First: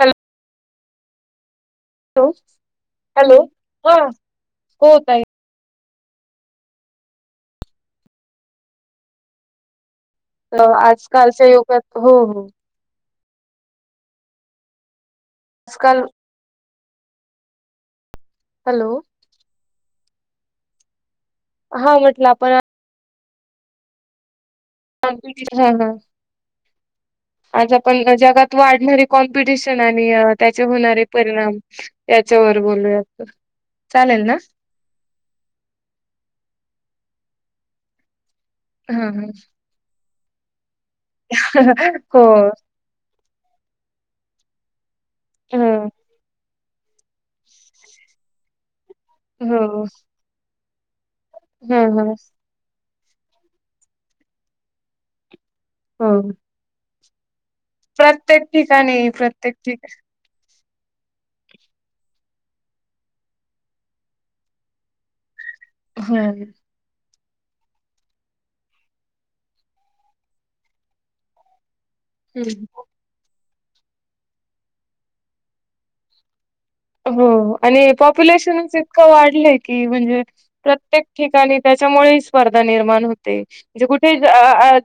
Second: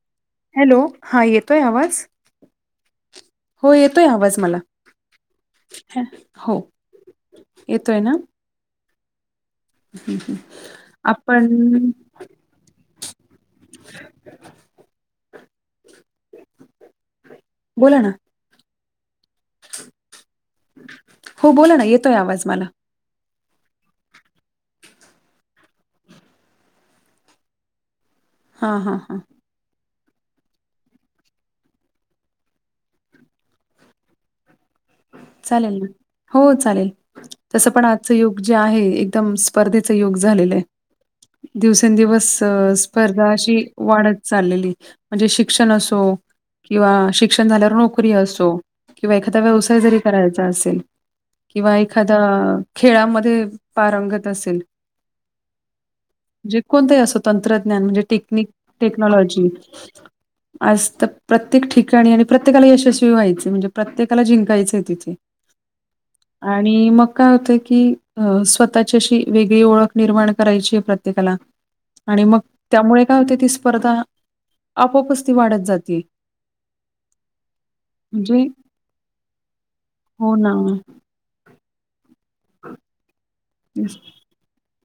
Hello... hello हा येतोय आवाज... हॅलो हो हा येतोय आवाज मला... हो ताई हा हो येतोय आवाज... तर आज कालच्या आपण युगात हो हो... तिकडच... आजकाल... बोला ना... हॅलो... हो बोला ना हा येतोय म्हटलं आवाज आपण मला... कोणता विषय आहे आज... आज आपण जगात हां हां वाढणारी हां कॉम्पिटिशन... आणि त्याचे होणारे परिणाम त्याच्यावर बोलूयात... चालेल ना... चालेल ना हो चालेल तस पण आजचं युग... जे आहे हा हा एकदम स्पर्धेच युग झालेलं आहे... हो दिवसेंदिवस स्पर्धा अशी वाढत चाललेलीय... म्हणजे शिक्षण हो असो किंवा शिक्षण झाल्यावर नोकरी असो किंवा एखाद्या व्यवसाय... हो जरी करायचा असेल... किंवा हा हा एखादा खेळामध्ये पारंगत असेल... हो जे कोणत अस... तंत्रज्ञान म्हणजे प्रत्येक टेक्निक ठिकाणी टेक्नॉलॉजी.... प्रत्येक ठिकाणी आज तर प्रत्येक ठिकाणी आणि प्रत्येकाला यशस्वी व्हायचे म्हणजे प्रत्येकाला जिं... काहीच तिथे हो आणि मग... काय होत की स्वतःच्याशी वेगळी ओळख निर्माण करायची आहे प्रत्येकाला... आणि मग हम्म त्यामुळे काय होते ती स्पर्धा आपोपच ती वाढत जाते... हो आणि म्हणजे पॉप्युलेशनच इतकं... वाढलय म्हणजे हो ना प्रत्येक ठिकाणी त्याच्यामुळे स्पर्धा निर्माण हो... ते म्हजे तेच कुठे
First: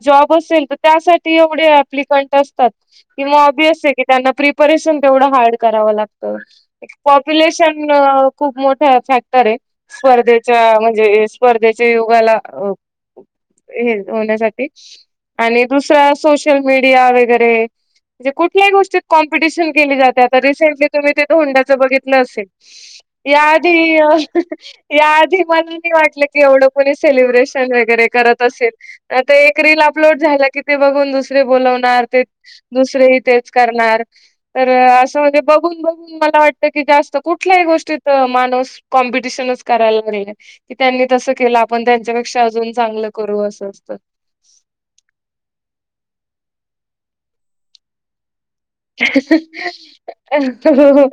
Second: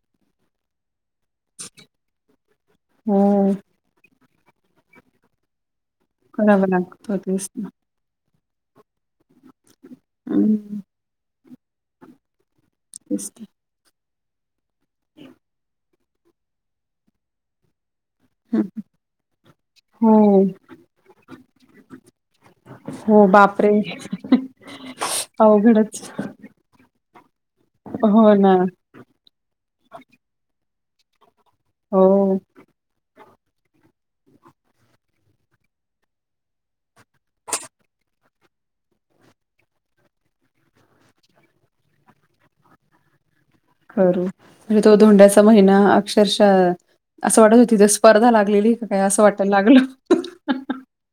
जॉब असेल तर त्यासाठी.... एवढे अप्लिकंट असतात हो किंवा ऑबियस क त्यांना प्रिपरेशन तेवढं हार्ड करावं लागत... खलाबला... पॉप्युलेशन खूप मोठं फॅक्टर आहे हं, स्पर्धेच्या म्हणजे... स्पर्धेच्या युगाला तेस हे होण्यासाठी आणि दुसरा सोशल मीडिया वगैरे म्हे हं. कुल्याही गोष्टी कॉम्पटिन के जातेता हो, रिंट तुमही तें बघितल असेल हो या बापरे! आधी वाटलं अवघडच. की एवढ सेलिब्रेशन वैगेरे हो करत ना. असेल एक रिल अपलोड झाली ते बघून दुसरे बोलवणार ते हो. दुसरेही तेच करणार तर असं म्हणजे बघून बघून मला वाट कुठल्याही गोष्टीत माणूस कॉम्पिटिशन करायला चालाय त्यांनी तसं केलं आपण त्यांच्यापेक्षा अजून चांगलं करू असत करू म्हणजे तो धोंड्याचा महिना अक्षरशः असं वाटत होती स्पर्धा ला हो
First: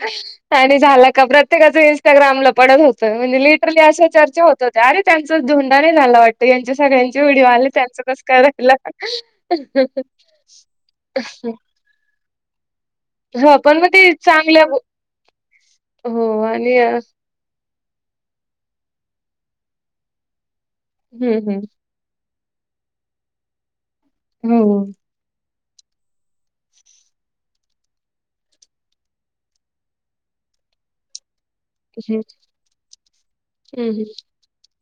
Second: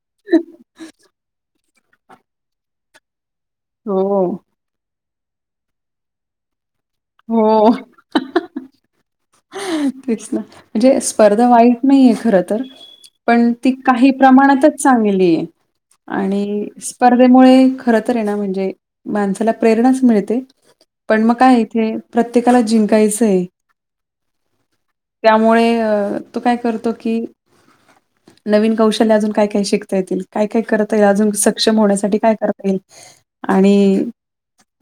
आणि झाला का प्रत प्रत्येकाचं इं्स्टाग्राला पडत होत म्हणजे लिटरली अश हो चर्चा होते आणि त्यांचाच धोंडा नाही झाला वाटत यांचे सगळ्यांचे व्हडिओ हो आले त्यांच कस करायला तेच ना म्हणजे स्पर्धा वाईट नाहीये खर तर पण हो ती मग काही ते चांगल्या प्रमाणातच चांगली आहे आणि स्पर्धेमुळे खर तर ये म्हणजे माणसाला प्रेरणाच मिळते पण मग काय हम्म इथे प्रत्येकाला जिंकायचंय हो त्यामुळे तो काय करतो की नवीन कौशल्य अजून काय काय शिकता येतील काय काय करता येईल अजून सक्षम होण्यासाठी काय करता येईल हम्म आणि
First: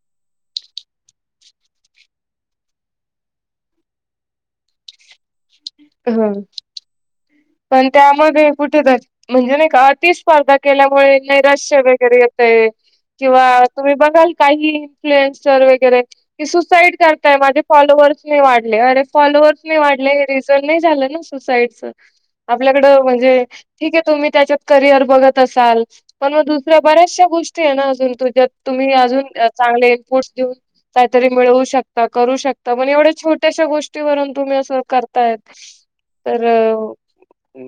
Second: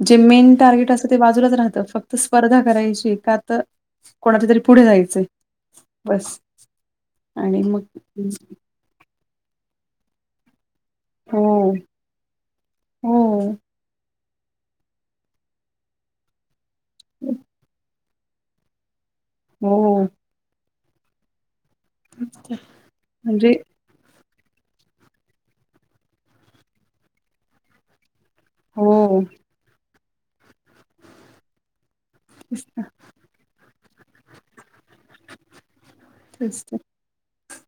जे मेन टार्गेट असतं ते बाजूलाच राहतं फक्त स्पर्धा करायची का तर कोणात तरी पुढे जायचं ह आणि मग पण त्यामध्येग कुठेेत म्हणजे नाही का अति स्पर्धा केल्यामुळे हो, नैराश्य वगैरे येतय किंवा हो, तुम्ही बघाल काही इन्फ्लुएनसर वगैरे सुसाईड करताय माझे फॉलोअर्सने वाढले अरे फॉलोअर् नाही हो. वाढले रिझल नाही झालं ना सुसाइडच आपल्याकड म्हणजे ठीक आहे तुम्ही त्याच्यात करिअर बघत असाल पण मग दुसऱ्या बऱ्याचशा गोष्टी आहे ना अजूनुझ्या तुम्ही हो. अजून चांगले इनपुट्स देऊन काहीतरी मिळवू शकता करू तेच शकता तर, म्हण एवढ्या छोट्याशा गोष्टीवरून तुम्ही असं तेच तर.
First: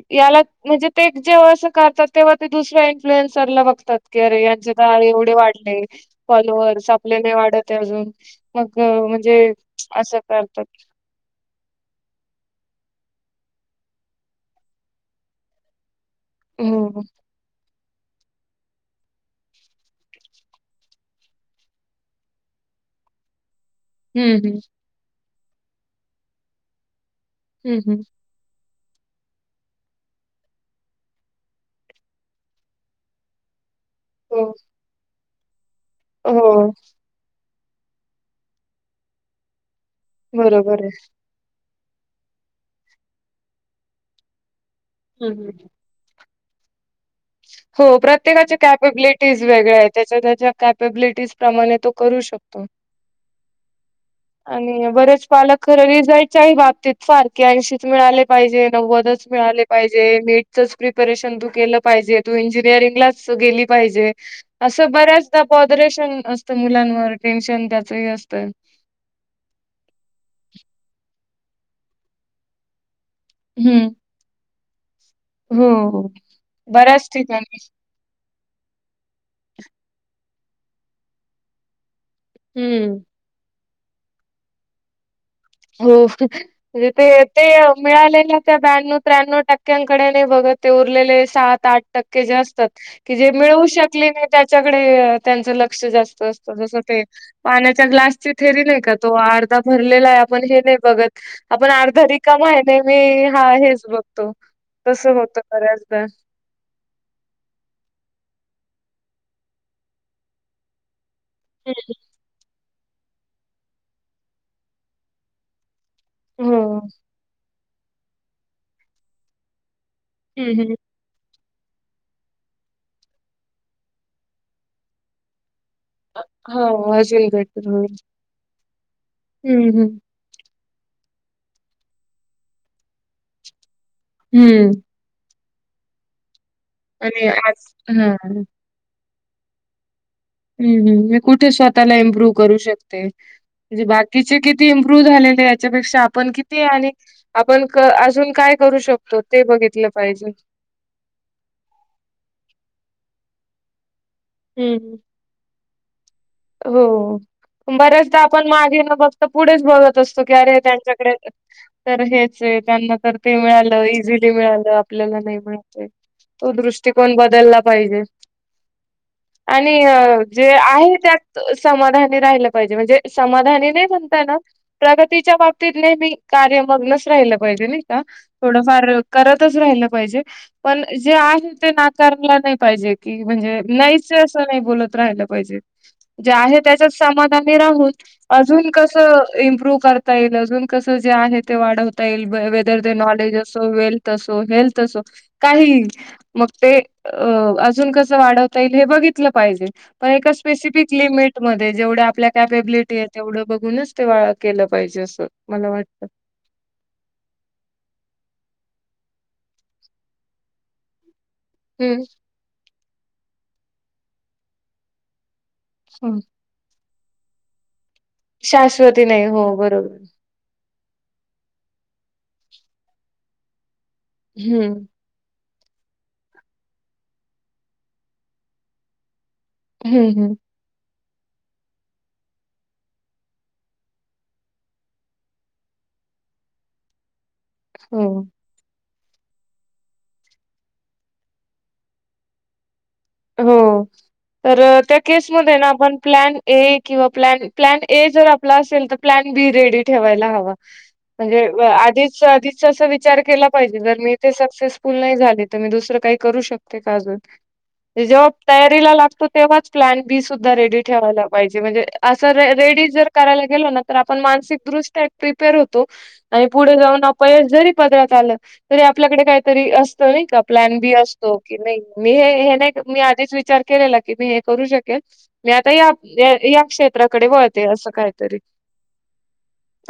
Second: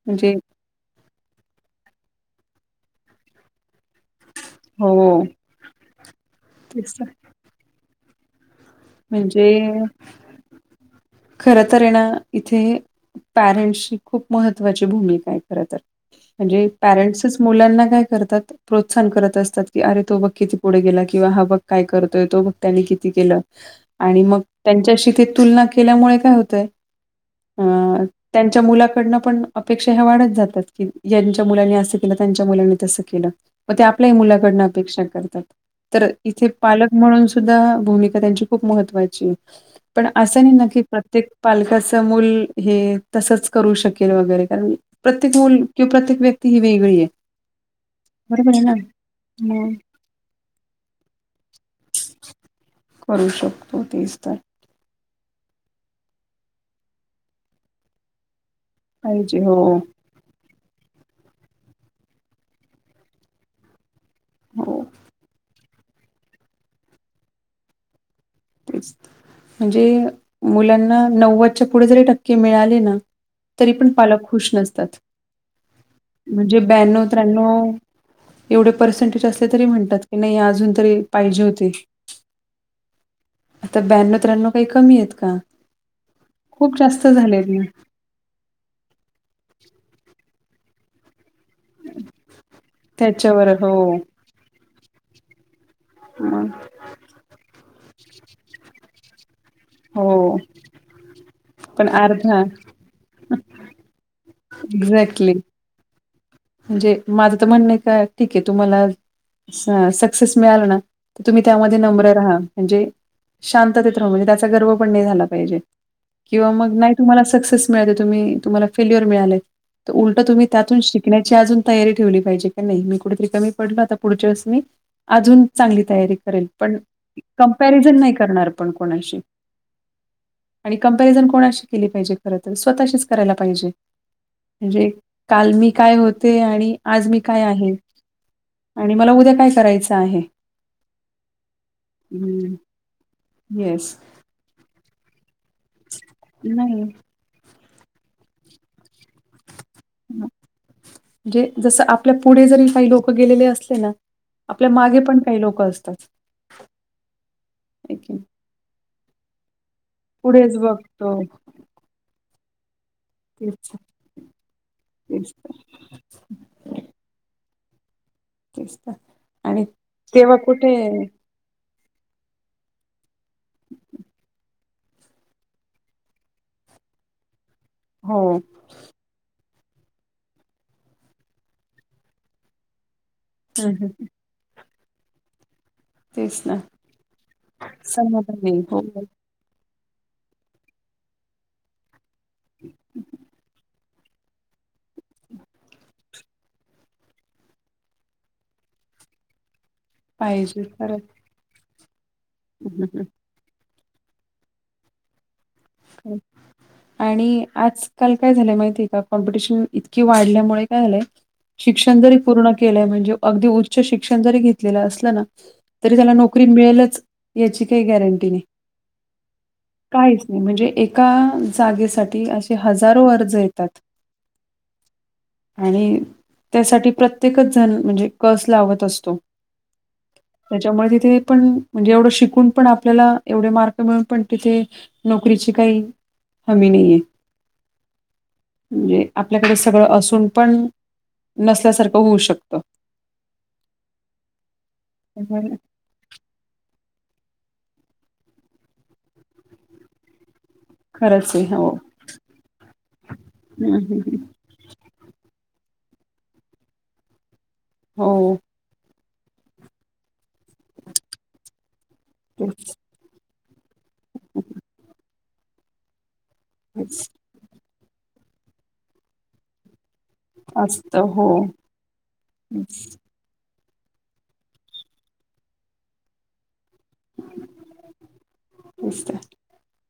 म्हणजे याला म्हण ते जेव्हा असं करतात तेव्हा ते दुसऱ्या इन्फ्लुएनसरला बघतात अरे यांचे तर हो. एवढे वाढले फॉलोअर्स तेच तर. आपल्याने वाढत अजून मग अ, म्हणजे असं करतात खरं तर आहे ना इथे पॅरेंट्ची खूप महत्त्वाची भूमिका आहे खर तर हो म्हणजे हम्म पॅरंट्सच मुलांना काय करतात प्रोत्साहन करत असतात की अरे तो बक किती पुढे गेला किंवा हा बक काय करतोय तो बघ त्यांनी के आणि मग हम्म त्यांच्याशी ते तुलना केल्यामुळे काय होतय हम्म हम्म. अ त्यांच्या मुला ड पण अपेक्षा ह्या वाढत जातात की जच्या मुलांनी असं केलं त्यांच्या मुलांनी तसं केलं मग ते आपल्याही हो मुलाकडन अपेक्षा करतात तर इथे हो पालक म्हणून सुद्धा भूमिका त्यांची महत्वा पण अस बरोबर आहे. प्रत्येक पाल मल हे तसंच करू शकेल वगैरे कारण हम्म प्रत्येक मल हम्म. किंवा प्रत्येक व्यक्ती ती ही वेगळी आहे हो बरोबर प्रत्येकाच्या आहे ना? कॅपेबिलिटीज मग वेगळ्या आहेत त्याच्या त्याच्या कॅपेबलिटीज प्र्रमाणे तो करू शकतो अ करू शकतो तेच तर बरेच पालक खररी जायच आहे बाबतीत फार की ऐंशीच मिळाले पाहिजे नव्वदच पाहिजे. हो, मिळाले पाहिजे नीटच प्रिपेरेशन तू केलं पाहिजे ते इंजिनिअरिंगलाच गेली पाहिजे हो. असं बऱ्याचदा कॉदरेशन असतं मुलांवर टेन्शन त्याचही असतं. तेच म्हणजे मुलांना नव्वदच्या पुढे जरी टक्के मिळाले ना तरी हम्म पण पालक खुश नसतात. हो हो. म्हणजे ब्यानव, बऱ्याच ठिकाणी त्र्यानव एवढे पर्सेंटेज अस तरी म्हणतात नाही अजून तरी पाहिजे होते. हम्म. आता ब्याण्णव त्र्याण्णव काही कमी आहेत का? हो खूप म्हणे जास्त ते ते झालेत ना मिळालेल्या त्या ब्याण्णव त्र्याण्णव टक्क्यांकडे नाही बघत. ते उरलेले सात आठ टक्के जे असतात की जे त्याच्यावर मिळवू हो. शकली नाही त्याच्याकडे त्यांच लक्ष जास्त मग असत जस ते पाण्याच्या ग्लासची थेरी नाही का तो आर भरलेला आहे हो. आपण हे नाही बघत आपण पण आर्ध र अर्धा काम आहे न मी हा हेच बघतो. तस एक्झॅक्टली. होत बर्याच दा. म्हणजे माझं तर म्हणणय का ठीक आहे तुम्हाला स-सक्सेस मिळाल ना तुम्ही हं. त्यामध्ये नम्र राहा म्हणजे शांततेत राहू म्हणजे त्याचा गर्व पण नाही झाला पाहिजे. किंवा मग हो नाही तुम्हाला सक्सेस मिळाते तुम्ही तुम्हाला फेल्युअर मिळालय. उलट तुम्ही हम्म हम्म. त्यातून शि कायची अजून तयारी ठेवली पाहिजे का नाही मी कुठरी कमी पडलो आता पुढच्या वसनी मी अजून चांगली तयारी करेल पण हो अजून बेटर होईल. कंपॅरिझन नाही करणार पण कोणाशी. हम्म हम्म आणि कंपॅरिझन कोनाशी केली पाहिजे खर तर स्वतःशीच करायला पाहिजे. हम्म. म्हणजे काल मी काय होते आणि आज मी आणि काय आहे हा [inaudible] आणि मला उद्या काय करायचं आहे. हम्म, हम मी कुठे स्वतःला इम्प्रुव्ह हं. करू शकते म्हणजे येस. बाकीचे किती इम्प्रुव्ह झालेले आहेत. त्यापेक्षा आपण किती नाही आणि आपण क अजून काय करू शकतो ते बघित म्हणजे जस आपल्या पुढे जरी काही लोक गेलेले असले ना आपल्या हम्म. मागे पण काही लोक असतात. हो हाय की बऱ्याचदा नाही. आपण मागे ना बघता पुढेच बघत असतो की पुढेच अरे त्यांच्याकडे बघतो. तर हेच नाही त्यांना ते तेच, मिळाल. इझीली मिळाल आपल्याला तेच नाही तर, मिळालं तो दृष्टकोन बदलला पाहिजे तेच तर [inaudible] आणि तेव्हा जे कुठे आहे ते समाधानी राहिलं पाहिजे. म्हणजे समाधानी नाही म्हणता येणार प्रगतीच्या बाबतीत नेहमी का [unintelligible] असं ते मग लस राहील पाहिजे नाही का हो. थोडं फार [unintelligible] तसंच राहिलं पाहिजे पण जे आहे ते नाकारला नाही पाहिजे. कि म्हणजे हं, हं. नाहीच आहे असं नाही बोलत राहिलं पाहिजे. जे तेच आहे ना. त्याच्यात सामाधानी राहून समाधानी अजून हो, कस इमप्रूव करता येईल अजून कस जे आहे ते वाढवता येईल वेदर तेन नॉलेज अस. हेल्थ असो काहीही मग ते अ अजून कस वाढवता येईल बघ. घितलं पाहिजे मग एका पाहिजे स्पेसिफिक खरंच. लिमिट मधे जेवढं आपलं हं, कॅपॅबीलिटी हं, आहे तेवढं बघूनच ते वा केलं पाहिजे असं. मला वाटतं. [inaudible] आणि आज काल काय झालंय माहिते कॉम्पिटिनशन इतकी वाढल्यामुळे काय झाले शिक्षण हम्म. जरी पूर्ण केल म्हनजे अगदी उच्च शिक्षण जरी घेतलेलं असलं ना तरी त्याला हं. नोकरी मिळेलच [unintelligible] हे गॅरंटी नाही शाश्वती नाही हो [inaudible] बरोबर कायचं नाही म्हणजे ते एका जागेसाठी असे हजारो अर्ज येतात. हम्म. आणि त्यासाठी प्रत्येकच जण म्हणजे कस लावत असतो. हम्म हम्म. [inaudible] त्याच्यामुळे तिथे पण म्हणजे एवढं शिकुन पण आपल्याला एवढे मार्क मिळून पण तिथे नोकरीची काही हमी नाही आहे हो म्हणजे आपल्याकडे सगळं असून पण नसल्यासारखं होऊ शकत हो तर त्या त्यामुळे केसमध्ये ना आपण प्लॅन एक किंवा प्लॅन प्लॅन ए जर आपला असेल तर प्लॅन बी रेडी ठेवायला हवा खरंच म्हणजे आहे हो. आधीच आधीच अस विचार केला पाहिजे हं, जर हं, मी हं. ते सक्सेसफुल नाही झाले ी दुसर काही करू शकते का अजून जेव्हा हो तयारीला लागतो तेव्हाच प्लन बी रेडी ठेवायला पाहिजे म्हणजे असं र तेच रेडी जर गेलो आपण मा प्रपर होतो आणि पुढेऊ तेच अप ात आ तरी आपल्याकडे काहीतरी असत नाही का प्लॅन बी असतं हो. असतो की नाही मी नाही तेच मी आधीच विचार केला की मी हे करू शकेल मी आता क्षेत्राकडे वळते असं काहीतरी तेच तर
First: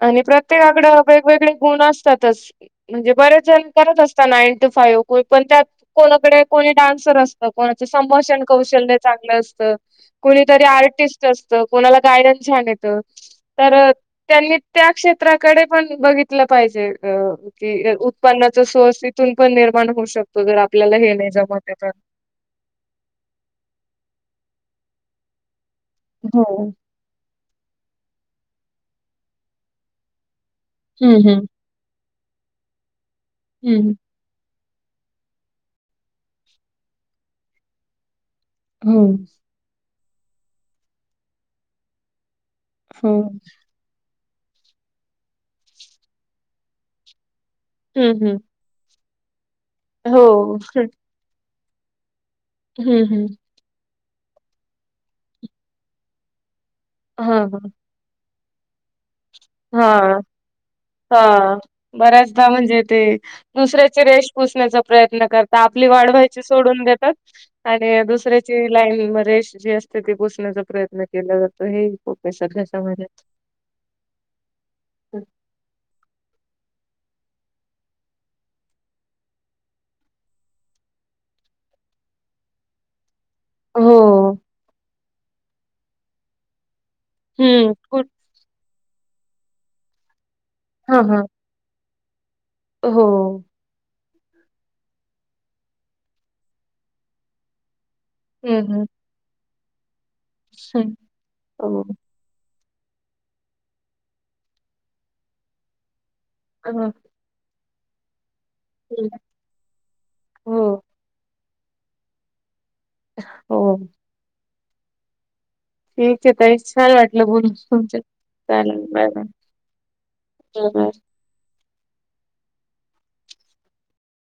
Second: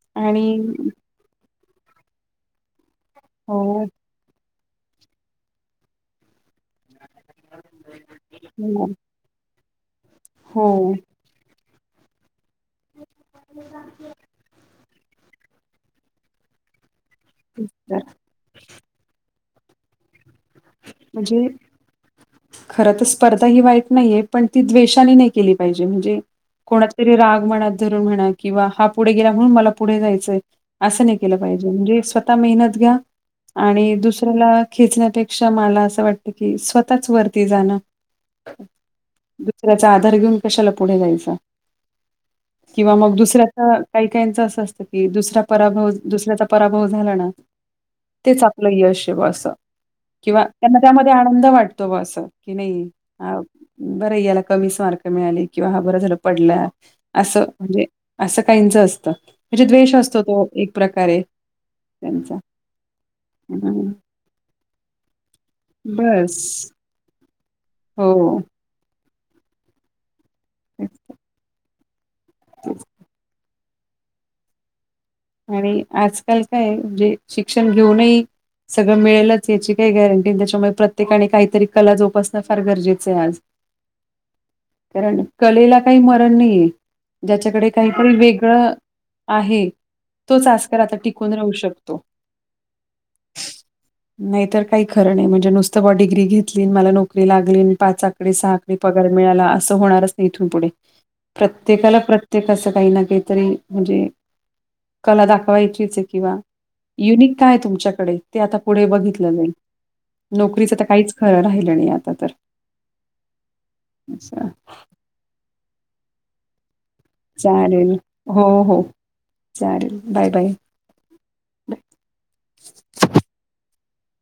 आणि प्रत्येकाकड वेगवेगळे गुण असतातच म्हणजे बरेच हो, जण करत असतात नाईन टू फाइव्ह पण त्यात कोणाकडे कोणी डान्सर असतं कोणाच संभाषण हो, कौशल्य चांगलं असतं कुणीतरी हो. आर्टिस्ट असत कोणाला गायडन् ण येत तर त्यांनी त्या क्षेत्राकडे पण बघितलं पाहिजे अ तेच कि तर उत्पन्नाचा सोर्स तिथून पण निर्माण होऊ शकतो वगर आपल्याला हे नाही जमत तर खर तर स्पर्धा ही वाईट नाहीये पण ती द्वेषाने नाही केली हो. म्हण रा ून म्हणा किंवा हा पुढे गेला म्हणून मला पुढे जायचंय असं नाही हम्म के हम्म पाहिजे म्हणे मेहनत घ्या आणि हम्म. दुसऱ्याला खेचण्यापै क्षा मला असं वाटत की स्वतःच वरती जाणं होम दुसऱ्याचा घेऊन क पुढ जा किंवा मग हो. दु्या का अस असत की दुस परा दुसऱ्याचा पराभव झाला ना हम्म हम्म. तेच आपलं यश किंवा हो. त्यांना त्यामध्ये आनंद वाटतो ब अस की नाही हम्म हम्म. बर याला कमीच मार्क मिळाली किंवा हा बर झालं पडला हां असं म्हणजे असं काहीच असतं हा द्वेष असतो तो एक हा प्रकारे त्यांचा बऱ्याचदा म्हणजे ते हं, दुसऱ्याचे रेश पुसण्याच प्रयत्न करत आपली वाढ व्हायची बस. सोडून देतात आणि हो दुसऱ्याची लाईन रेश जे असते ते पुोसण्याचा तेच प्रयत्न केला जातो हे खूप तेच सध्याच्यामाजात आणि आजकाल काय जे शिक्षण घेऊनही सगळं मिळेलच याची काही गॅरंटी त्याच्यामुळे प्रत्येकाने काहीतरी कला जोपासणं फार गरजेचं आहे आज हो कारण कलेला काही मरण नाहीये ज्याच्याकडे हम्म काही कुठ पण वेगळं आहे तोचस्कर आता हा हा टिकून राहू शकतो हो नाहीतर काही खरं नाही म्हणजे नुसतं ब डिग्री घेतली मला नोकरी लागली पाच आकडे सहा हम्म आक हम्म पगार मिळाला असं होणारच नाही इथून पुढे हम्म. हो प्रत्येकाला प्रत्येक असे काही ना काहीतरी म्हणजे कला दाखवायचीच किंवा हां. युनिक काय तुमच्याकडे ते आता पुढे हं. बघितलं जाईल हो नोकरीचं तर काहीच खरं राहिलं नाही आता तर हो अच्छा ठीक आहे ताई छान वाटलं बोल चालेल. तुमचे हो, चाले हो. Bye bye [unintelligible]